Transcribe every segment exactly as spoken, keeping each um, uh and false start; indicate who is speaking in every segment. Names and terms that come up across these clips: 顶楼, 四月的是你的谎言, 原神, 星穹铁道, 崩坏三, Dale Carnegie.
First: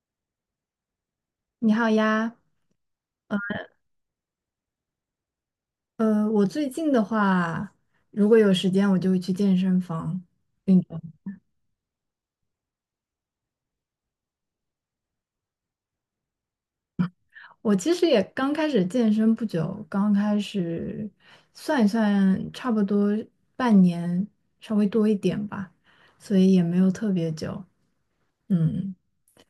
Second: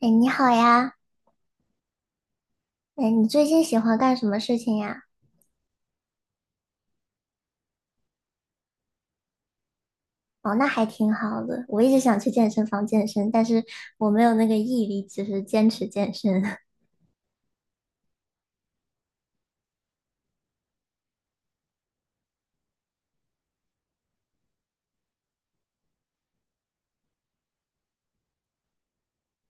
Speaker 1: 哎，你好呀！
Speaker 2: 你好呀，
Speaker 1: 哎，你最近喜欢干什么事情呀？
Speaker 2: 呃，我最近的话，如果有时间，我就会去健身房
Speaker 1: 哦，那
Speaker 2: 运
Speaker 1: 还
Speaker 2: 动。
Speaker 1: 挺好的。我一直想去健身房健身，但是我没有那个毅力，就是坚持健身。
Speaker 2: 我其实也刚开始健身不久，刚开始算一算，差不多半年，稍微多一点吧，所以也没有特别久。嗯。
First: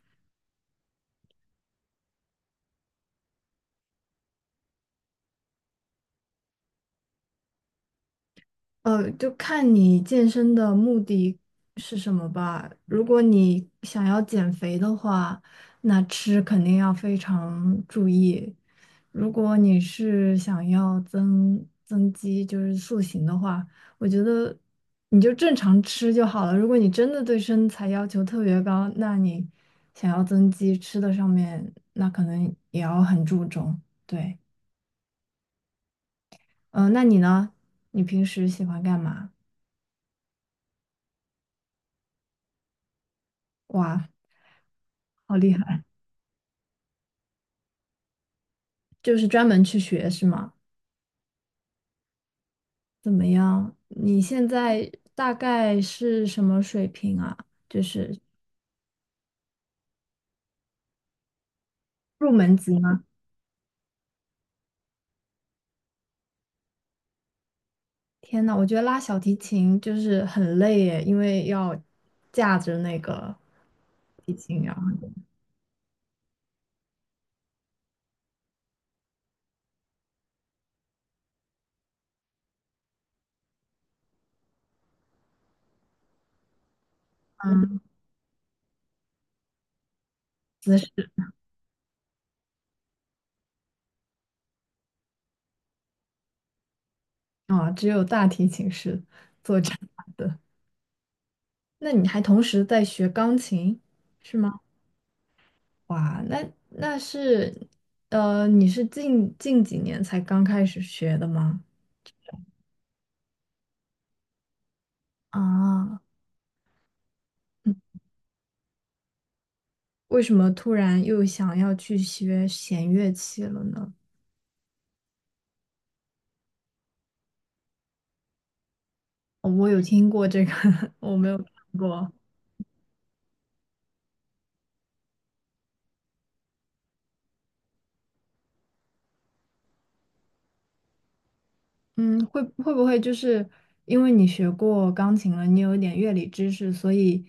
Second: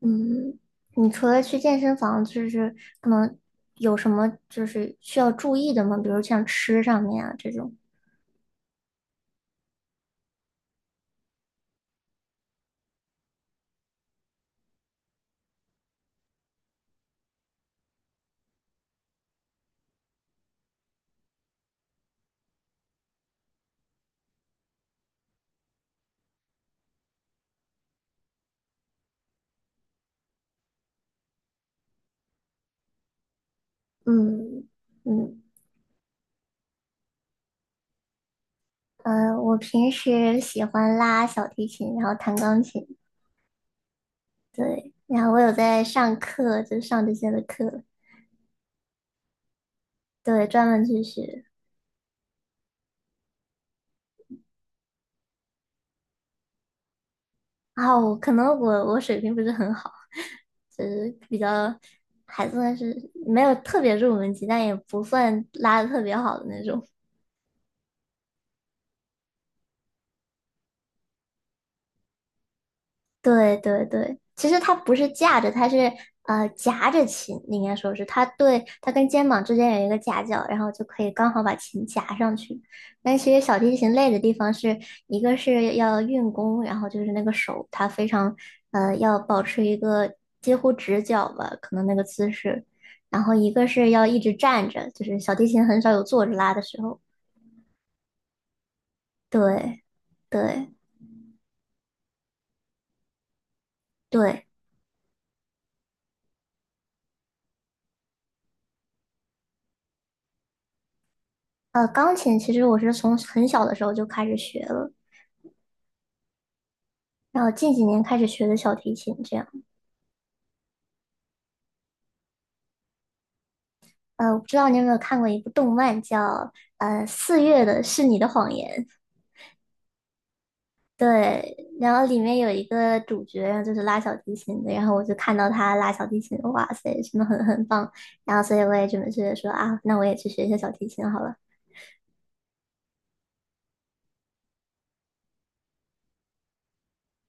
Speaker 1: 嗯，你除了去健身房，就是可能有什么就是需要注意的吗？比如像吃上面啊这种。
Speaker 2: 呃，就看你健身的目的是什么吧。如果你想要减肥的话，那吃肯定要非常注意。如果你是想要增增肌，就是塑形的话，我觉得你就正常吃就好了。如果你真的对身材要求特别高，那你想要增肌，吃的上面那可能也要很注重。对，
Speaker 1: 嗯嗯。
Speaker 2: 嗯、那你呢？你平时喜欢干嘛？
Speaker 1: 嗯，我平时喜欢拉小提琴，然后弹钢琴，
Speaker 2: 哇，
Speaker 1: 对，然后
Speaker 2: 好
Speaker 1: 我有
Speaker 2: 厉
Speaker 1: 在
Speaker 2: 害！
Speaker 1: 上课，就上这些的课，
Speaker 2: 就是专门去学是
Speaker 1: 对，
Speaker 2: 吗？
Speaker 1: 专门去学。
Speaker 2: 怎么样？你现在大概是什么水平啊？就
Speaker 1: 然后
Speaker 2: 是
Speaker 1: 我可能我我水平不是很好，就是比较
Speaker 2: 入
Speaker 1: 还
Speaker 2: 门
Speaker 1: 算
Speaker 2: 级
Speaker 1: 是
Speaker 2: 吗？
Speaker 1: 没有特别入门级，但也不算拉的特别好的那种。
Speaker 2: 天呐，我觉得拉小提琴就是很累耶，因为要架着那个
Speaker 1: 对对对，
Speaker 2: 提
Speaker 1: 其实
Speaker 2: 琴
Speaker 1: 它
Speaker 2: 啊，
Speaker 1: 不是架着，它是呃夹着琴，应该说是它对它跟肩膀之间有一个夹角，然后就可以刚好把琴夹上去。但其实小提琴累的地方是一个是要运弓，然后就是那个手它非常呃要保持一个几乎
Speaker 2: 姿
Speaker 1: 直
Speaker 2: 势
Speaker 1: 角吧，可能那个姿势，然后一个是要一直站着，就是小提琴很少有坐着拉的时候。
Speaker 2: 啊，只有大提琴是坐着
Speaker 1: 对
Speaker 2: 的。
Speaker 1: 对
Speaker 2: 那你还同时在学钢琴？
Speaker 1: 对，
Speaker 2: 哇，那那是，呃，你是近近几年才刚开始学的吗？
Speaker 1: 呃，钢琴其实我是从很小的时候就开始学了。
Speaker 2: 啊。
Speaker 1: 然后近几年开始学的小提琴，这样。
Speaker 2: 为什么突然又想要去学弦乐器了呢？
Speaker 1: 呃，我不知道你有没有看过一部动漫叫呃《四月的是你的谎言》，
Speaker 2: 哦我有听过这个，我没有听
Speaker 1: 对，然后
Speaker 2: 过。
Speaker 1: 里面有一个主角，然后就是拉小提琴的，然后我就看到他拉小提琴，哇塞，真的很很棒，然后所以我也准备去说啊，那我也去学一下小提琴好了。
Speaker 2: 嗯，会会不会就是因为你学过钢琴了，你有一点乐理知识，所以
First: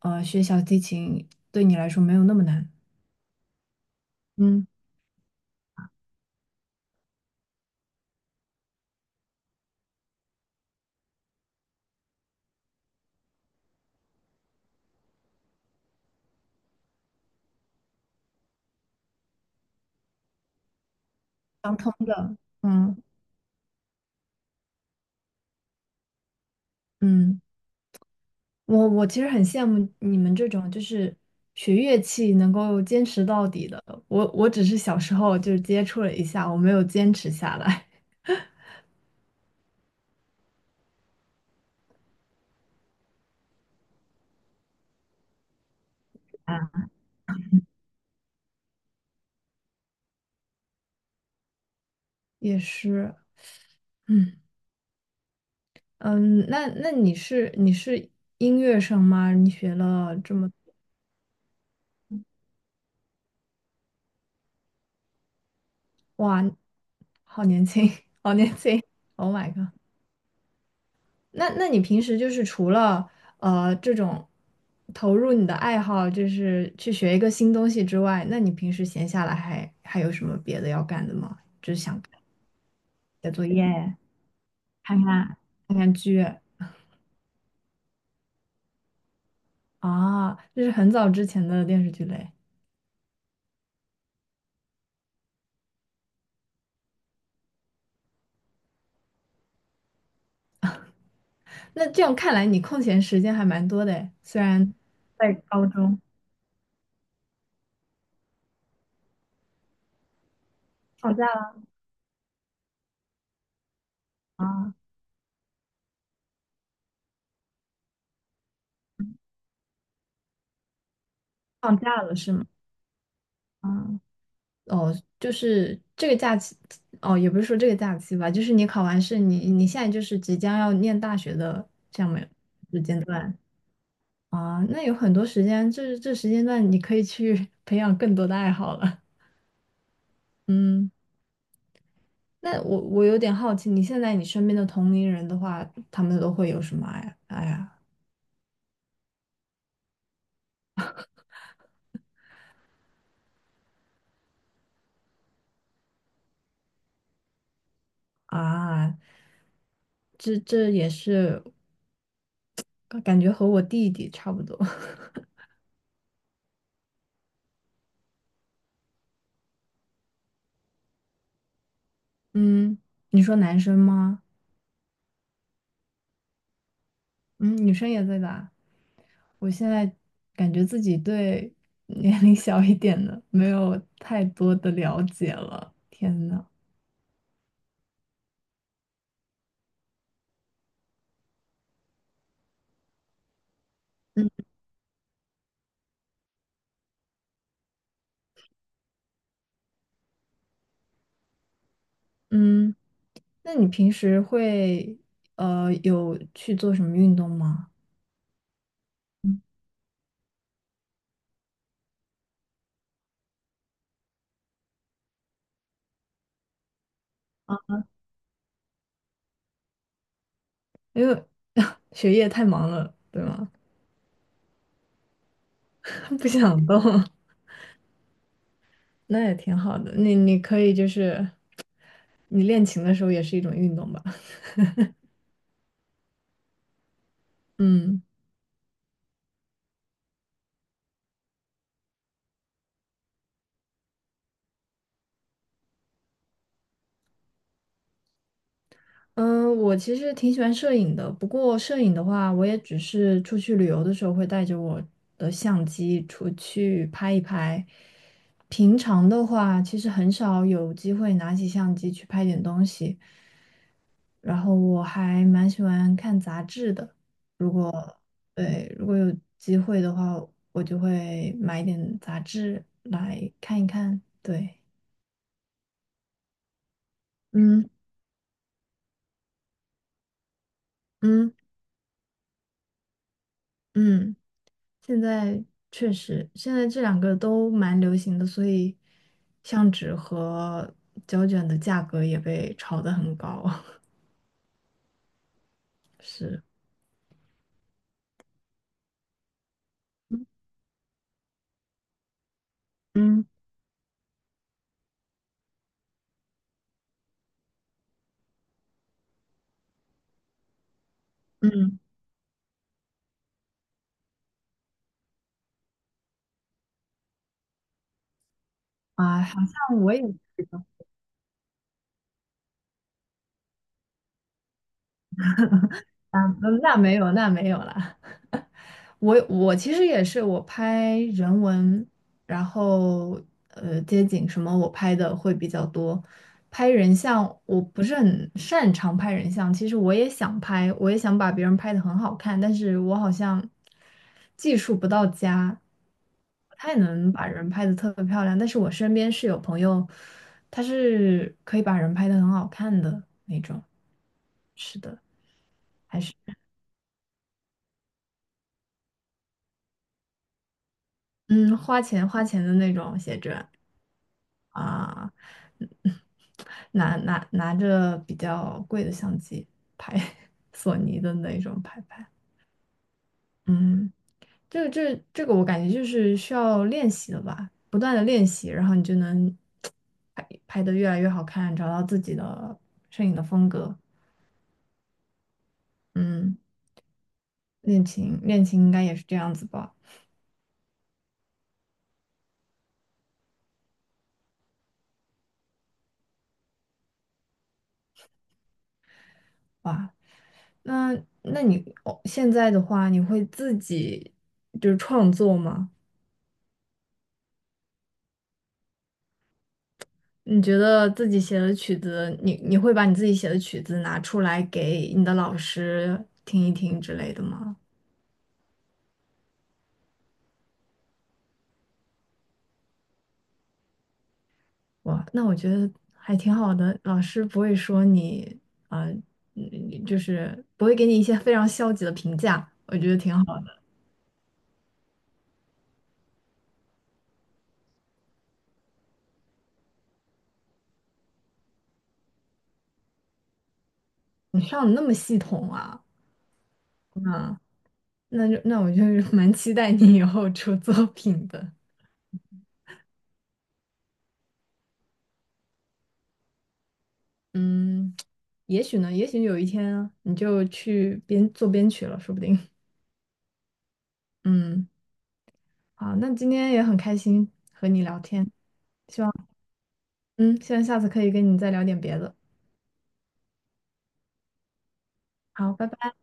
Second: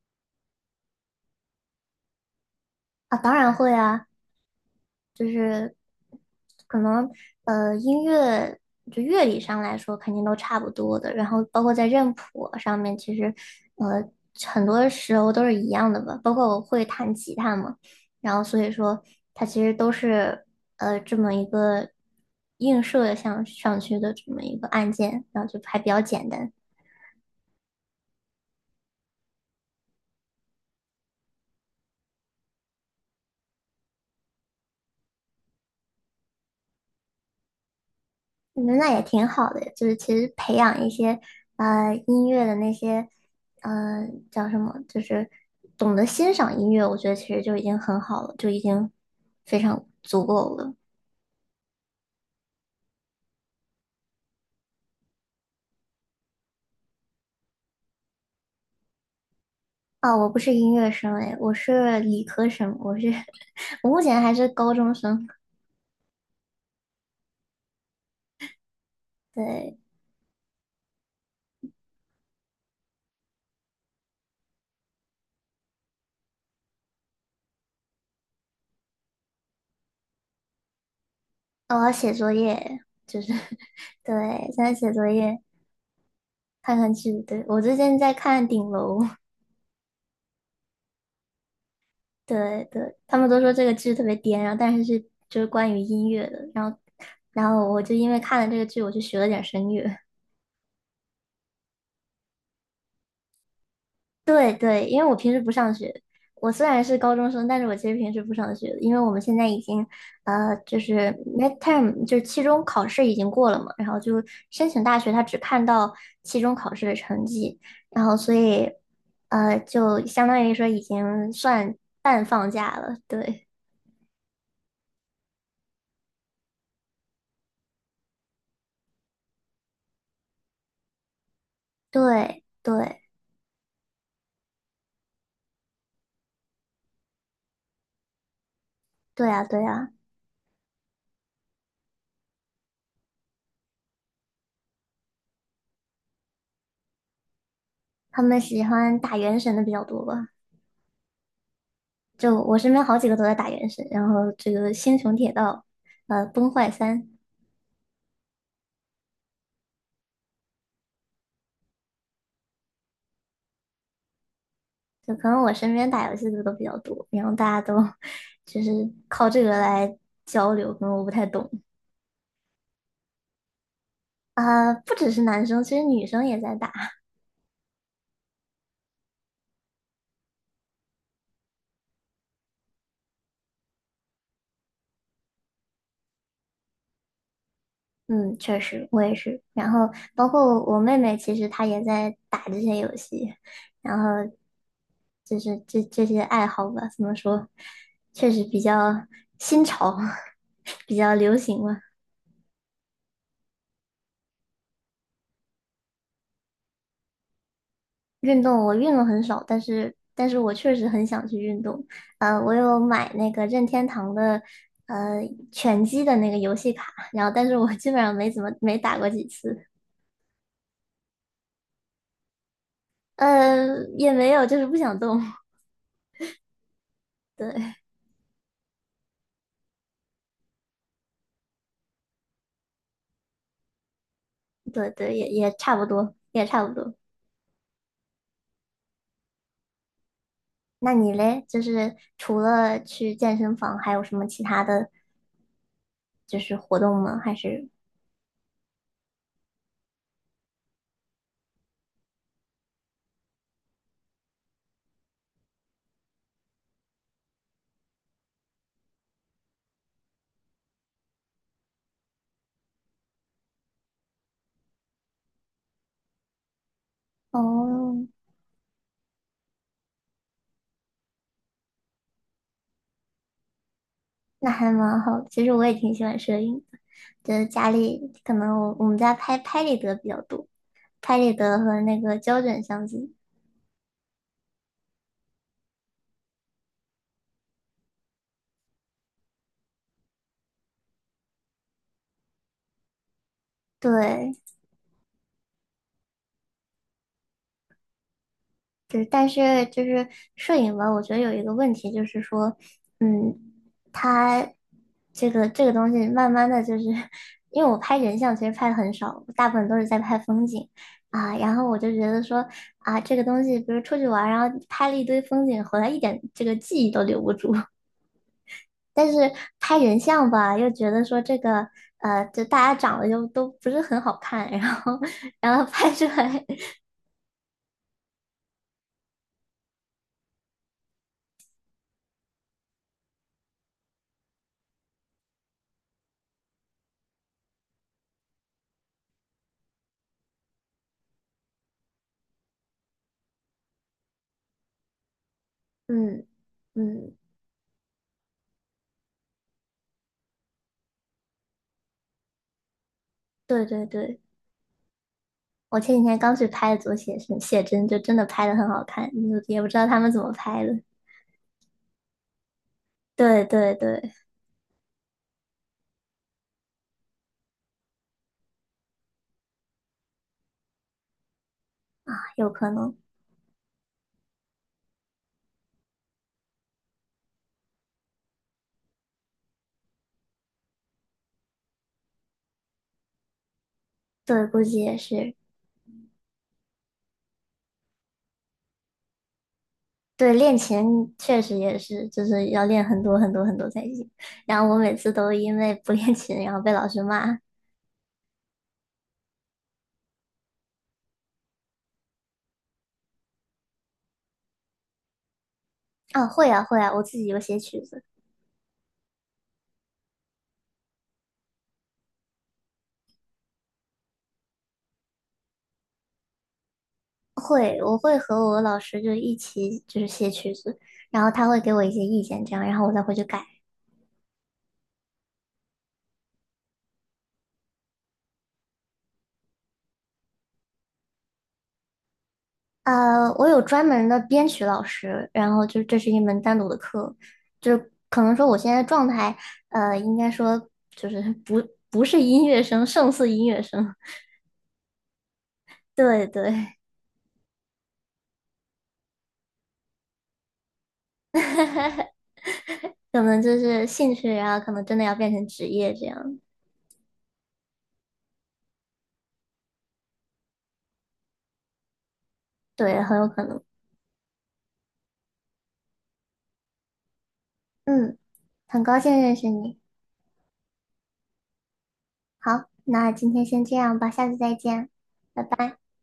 Speaker 2: 呃，学小提琴对你来说没有那么难？
Speaker 1: 啊，当然会啊，
Speaker 2: 嗯，
Speaker 1: 能呃音乐就乐理上来说肯定都差不多的，然后包括在认谱上面，其实呃很多时候都是一样的吧。包括我会弹吉他嘛，然后所以说它其实都是呃这么一
Speaker 2: 相
Speaker 1: 个
Speaker 2: 通的。
Speaker 1: 映
Speaker 2: 嗯
Speaker 1: 射向上去的这么一个按键，然后就还比较简单。
Speaker 2: 嗯，我我其实很羡慕你们这种就是学乐器能够坚持到底的。我我只是小时候就是接触了一下，我没有坚持下来。
Speaker 1: 嗯，那也挺好的，就是其实培养一些呃音乐的那些呃叫什么，就是懂得欣赏音乐，我觉得其实就已经很好了，就已经非常足够了。
Speaker 2: 也是，嗯。嗯，那那你是你是音乐生吗？你学
Speaker 1: 啊，
Speaker 2: 了
Speaker 1: 我
Speaker 2: 这
Speaker 1: 不
Speaker 2: 么，
Speaker 1: 是音乐生诶，我是理科生，我是 我目前还是高中生。
Speaker 2: 哇，好年轻，好年轻，Oh my god！
Speaker 1: 对，
Speaker 2: 那那你平时就是除了呃这种投入你的爱好，就是去学一个新东西之外，那你平时闲下来还还有什么别的要干的吗？就
Speaker 1: 哦
Speaker 2: 是
Speaker 1: 我要
Speaker 2: 想
Speaker 1: 写作业，就
Speaker 2: 写
Speaker 1: 是
Speaker 2: 作 业、
Speaker 1: 对，现在写
Speaker 2: 看
Speaker 1: 作
Speaker 2: 看
Speaker 1: 业，
Speaker 2: 看看剧
Speaker 1: 看看剧。对，我最近在看《顶楼》。
Speaker 2: 啊，这是很早之前的电视剧嘞。
Speaker 1: 对对，他们都说这个剧特别颠，然后但是是就是关于音乐的，然后然后我就因为看了这个剧，我就学了点声乐。
Speaker 2: 那这样看来，你空闲时间还蛮多的诶，虽
Speaker 1: 对
Speaker 2: 然
Speaker 1: 对，因为我平
Speaker 2: 在
Speaker 1: 时不
Speaker 2: 高
Speaker 1: 上
Speaker 2: 中。
Speaker 1: 学，我虽然是高中生，但是我其实平时不上学的因为我们现在已经呃就是
Speaker 2: 放假了
Speaker 1: midterm 就是期中考试已经过了嘛，然后就申
Speaker 2: 啊，
Speaker 1: 请大学，他只看到期中考试的成绩，然后所以呃就相当于说已经算
Speaker 2: 放假了
Speaker 1: 半
Speaker 2: 是吗？
Speaker 1: 放假了，对
Speaker 2: 啊，哦，就是这个假期，哦，也不是说这个假期吧，就是你考完试，你你现在就是即将要念大学的这样的
Speaker 1: 对
Speaker 2: 时间
Speaker 1: 对
Speaker 2: 段啊，那有很多时间，这这时间段你可以去 培养更多的爱好了。
Speaker 1: 对啊对啊。
Speaker 2: 嗯，那我我有点好奇，你现在你身边的同龄人的话，他们都会有什么爱爱呀
Speaker 1: 他们喜欢打原神的比较多吧？就我身边好几个都在打原神，然后这个《星穹铁道》呃《崩坏三》，
Speaker 2: 啊？这这也是感觉和我弟弟差不多。
Speaker 1: 就可能我身边打游戏的都比较多，然后大家都 就是靠这个来交流，可能我不太懂。
Speaker 2: 嗯，你说男生吗？
Speaker 1: 啊、不只是男生，其实女生也在打。
Speaker 2: 嗯，女生也在打。我现在感觉自己对 年龄小一点的没有太多的了解了。天呐，
Speaker 1: 嗯，确实我也是。然后包括我妹妹，其实她也在打这些游戏，然后
Speaker 2: 嗯
Speaker 1: 就是这这些爱好吧，怎么说，确实比较新潮，比较流行吧。
Speaker 2: 嗯，那你平时会呃有去做什么运动吗？
Speaker 1: 运动我运动很少，但是但是我确实很想去运动。呃，我有买那个任天堂的呃拳击的那个游戏卡，然后但是我基本上没怎么没打过几次，
Speaker 2: 因为 学业太忙了，对吗？
Speaker 1: 呃，也没有就是不想动。
Speaker 2: 不想动，
Speaker 1: 对
Speaker 2: 那也挺好的。你你可以就是你练琴的时候也是一种运动吧？
Speaker 1: 对对，也也差不多，也差不多。
Speaker 2: 嗯。
Speaker 1: 那你嘞，就是除了去健身房，还有什么其他的就是活动吗？还是
Speaker 2: 嗯，呃我其实挺喜欢摄影的，不过摄影的话，我也只是出去旅游的时候会带着我的相机出去拍一拍。平常的话，其实很少有机会拿起相机去拍点东西。然后我还蛮喜欢看杂志的，如果
Speaker 1: 哦，
Speaker 2: 对，如果有机会的话，我就会买一点杂志来看一看。
Speaker 1: 那
Speaker 2: 对，
Speaker 1: 还蛮好的，其实我也挺喜欢摄影的，就是
Speaker 2: 嗯
Speaker 1: 家里可能我我们家拍拍立得比较多。拍立
Speaker 2: 嗯
Speaker 1: 得和那个胶卷相机。
Speaker 2: 嗯。现在确实，现在这两个都蛮流行的，所以相纸和胶卷的价格也被炒得很高。
Speaker 1: 对，
Speaker 2: 是，
Speaker 1: 就是但是就是摄影吧，我觉得有一个问题就是说，
Speaker 2: 嗯
Speaker 1: 嗯，它这个这个东西慢慢的就是，因为我拍人像其实拍的很少，大部分都是在拍风景啊，然后我
Speaker 2: 嗯，
Speaker 1: 就觉得说啊，这个东西比如出去玩儿然后拍了一堆风景，回来一点这个记忆都留不住。但
Speaker 2: 啊，
Speaker 1: 是
Speaker 2: 好
Speaker 1: 拍
Speaker 2: 像我
Speaker 1: 人
Speaker 2: 也是
Speaker 1: 像吧，又觉得说这个，呃，就大家长得就都不是很好看，然后，然后拍出
Speaker 2: 啊，
Speaker 1: 来
Speaker 2: 那没有，那没有了。我我其实也是，我拍人文，然后呃街景什么我拍的会比较多。拍人像我不是很擅长拍人像，其实我也想拍，我也想把别人拍的很好看，但是我好像技术不到家，
Speaker 1: 嗯
Speaker 2: 不太能
Speaker 1: 嗯，
Speaker 2: 把人拍的特别漂亮。但是我身边是有朋友，他是可以把人拍的很好看的那种，
Speaker 1: 对对对，
Speaker 2: 是的，
Speaker 1: 我前
Speaker 2: 还
Speaker 1: 几
Speaker 2: 是
Speaker 1: 天刚去拍的左写生写真，就真的拍的很好看，就也不知道他们怎么拍的。
Speaker 2: 嗯花钱花钱的那种写真。
Speaker 1: 对对对，
Speaker 2: 啊，嗯拿拿拿着比较贵的相机拍 索尼的那种拍拍。
Speaker 1: 有可能，
Speaker 2: 嗯，这个这这个我感觉就是需要练习的吧，不断的练习，然后你就能拍拍得越来越好看，找到自己的摄影的风格。
Speaker 1: 对，估计也是。
Speaker 2: 嗯，练琴练琴应该也是这样子吧？
Speaker 1: 对，练琴确实也是，就是要练很多很多很多才行。然后我每次都因为不练琴，然后被老师骂。
Speaker 2: 哇，那那你哦，现在的话，你会自己就是创作吗？
Speaker 1: 啊，会啊会啊，我自己有写曲子，
Speaker 2: 你觉得自己写的曲子，你你会把你自己写的曲子拿出来给你的老师听一听之类的吗？
Speaker 1: 会，我会和我老师就一起就是写曲子，然后他会给我一些意见，这样，然后我再回去改。
Speaker 2: 哇，那我觉得还挺好的，老师不会说你，呃，嗯就是不会给你一些非常消极的评价，我觉得挺
Speaker 1: 呃，
Speaker 2: 好
Speaker 1: 我
Speaker 2: 的。
Speaker 1: 有专门的编曲老师，然后就是这是一门单独的课，就是可能说我现在状态，呃，应该说就是不不是音乐生，胜似音乐生，
Speaker 2: 你上的那么系统啊，
Speaker 1: 对对，
Speaker 2: 嗯，那就那我就 是蛮期待你以后出作品的，
Speaker 1: 可能就是兴趣啊，然后可能真的要变成职业这样，
Speaker 2: 嗯，也许呢，也许有一天你就去编做编曲了，说不定，
Speaker 1: 对，很有可能，
Speaker 2: 嗯。好，那今天也很开心和你聊
Speaker 1: 嗯，
Speaker 2: 天，
Speaker 1: 很高兴认识你，
Speaker 2: 嗯，希望下次可以跟你再聊点别的。
Speaker 1: 好，那今天先这样吧，下次再见，拜
Speaker 2: 好，拜
Speaker 1: 拜。
Speaker 2: 拜。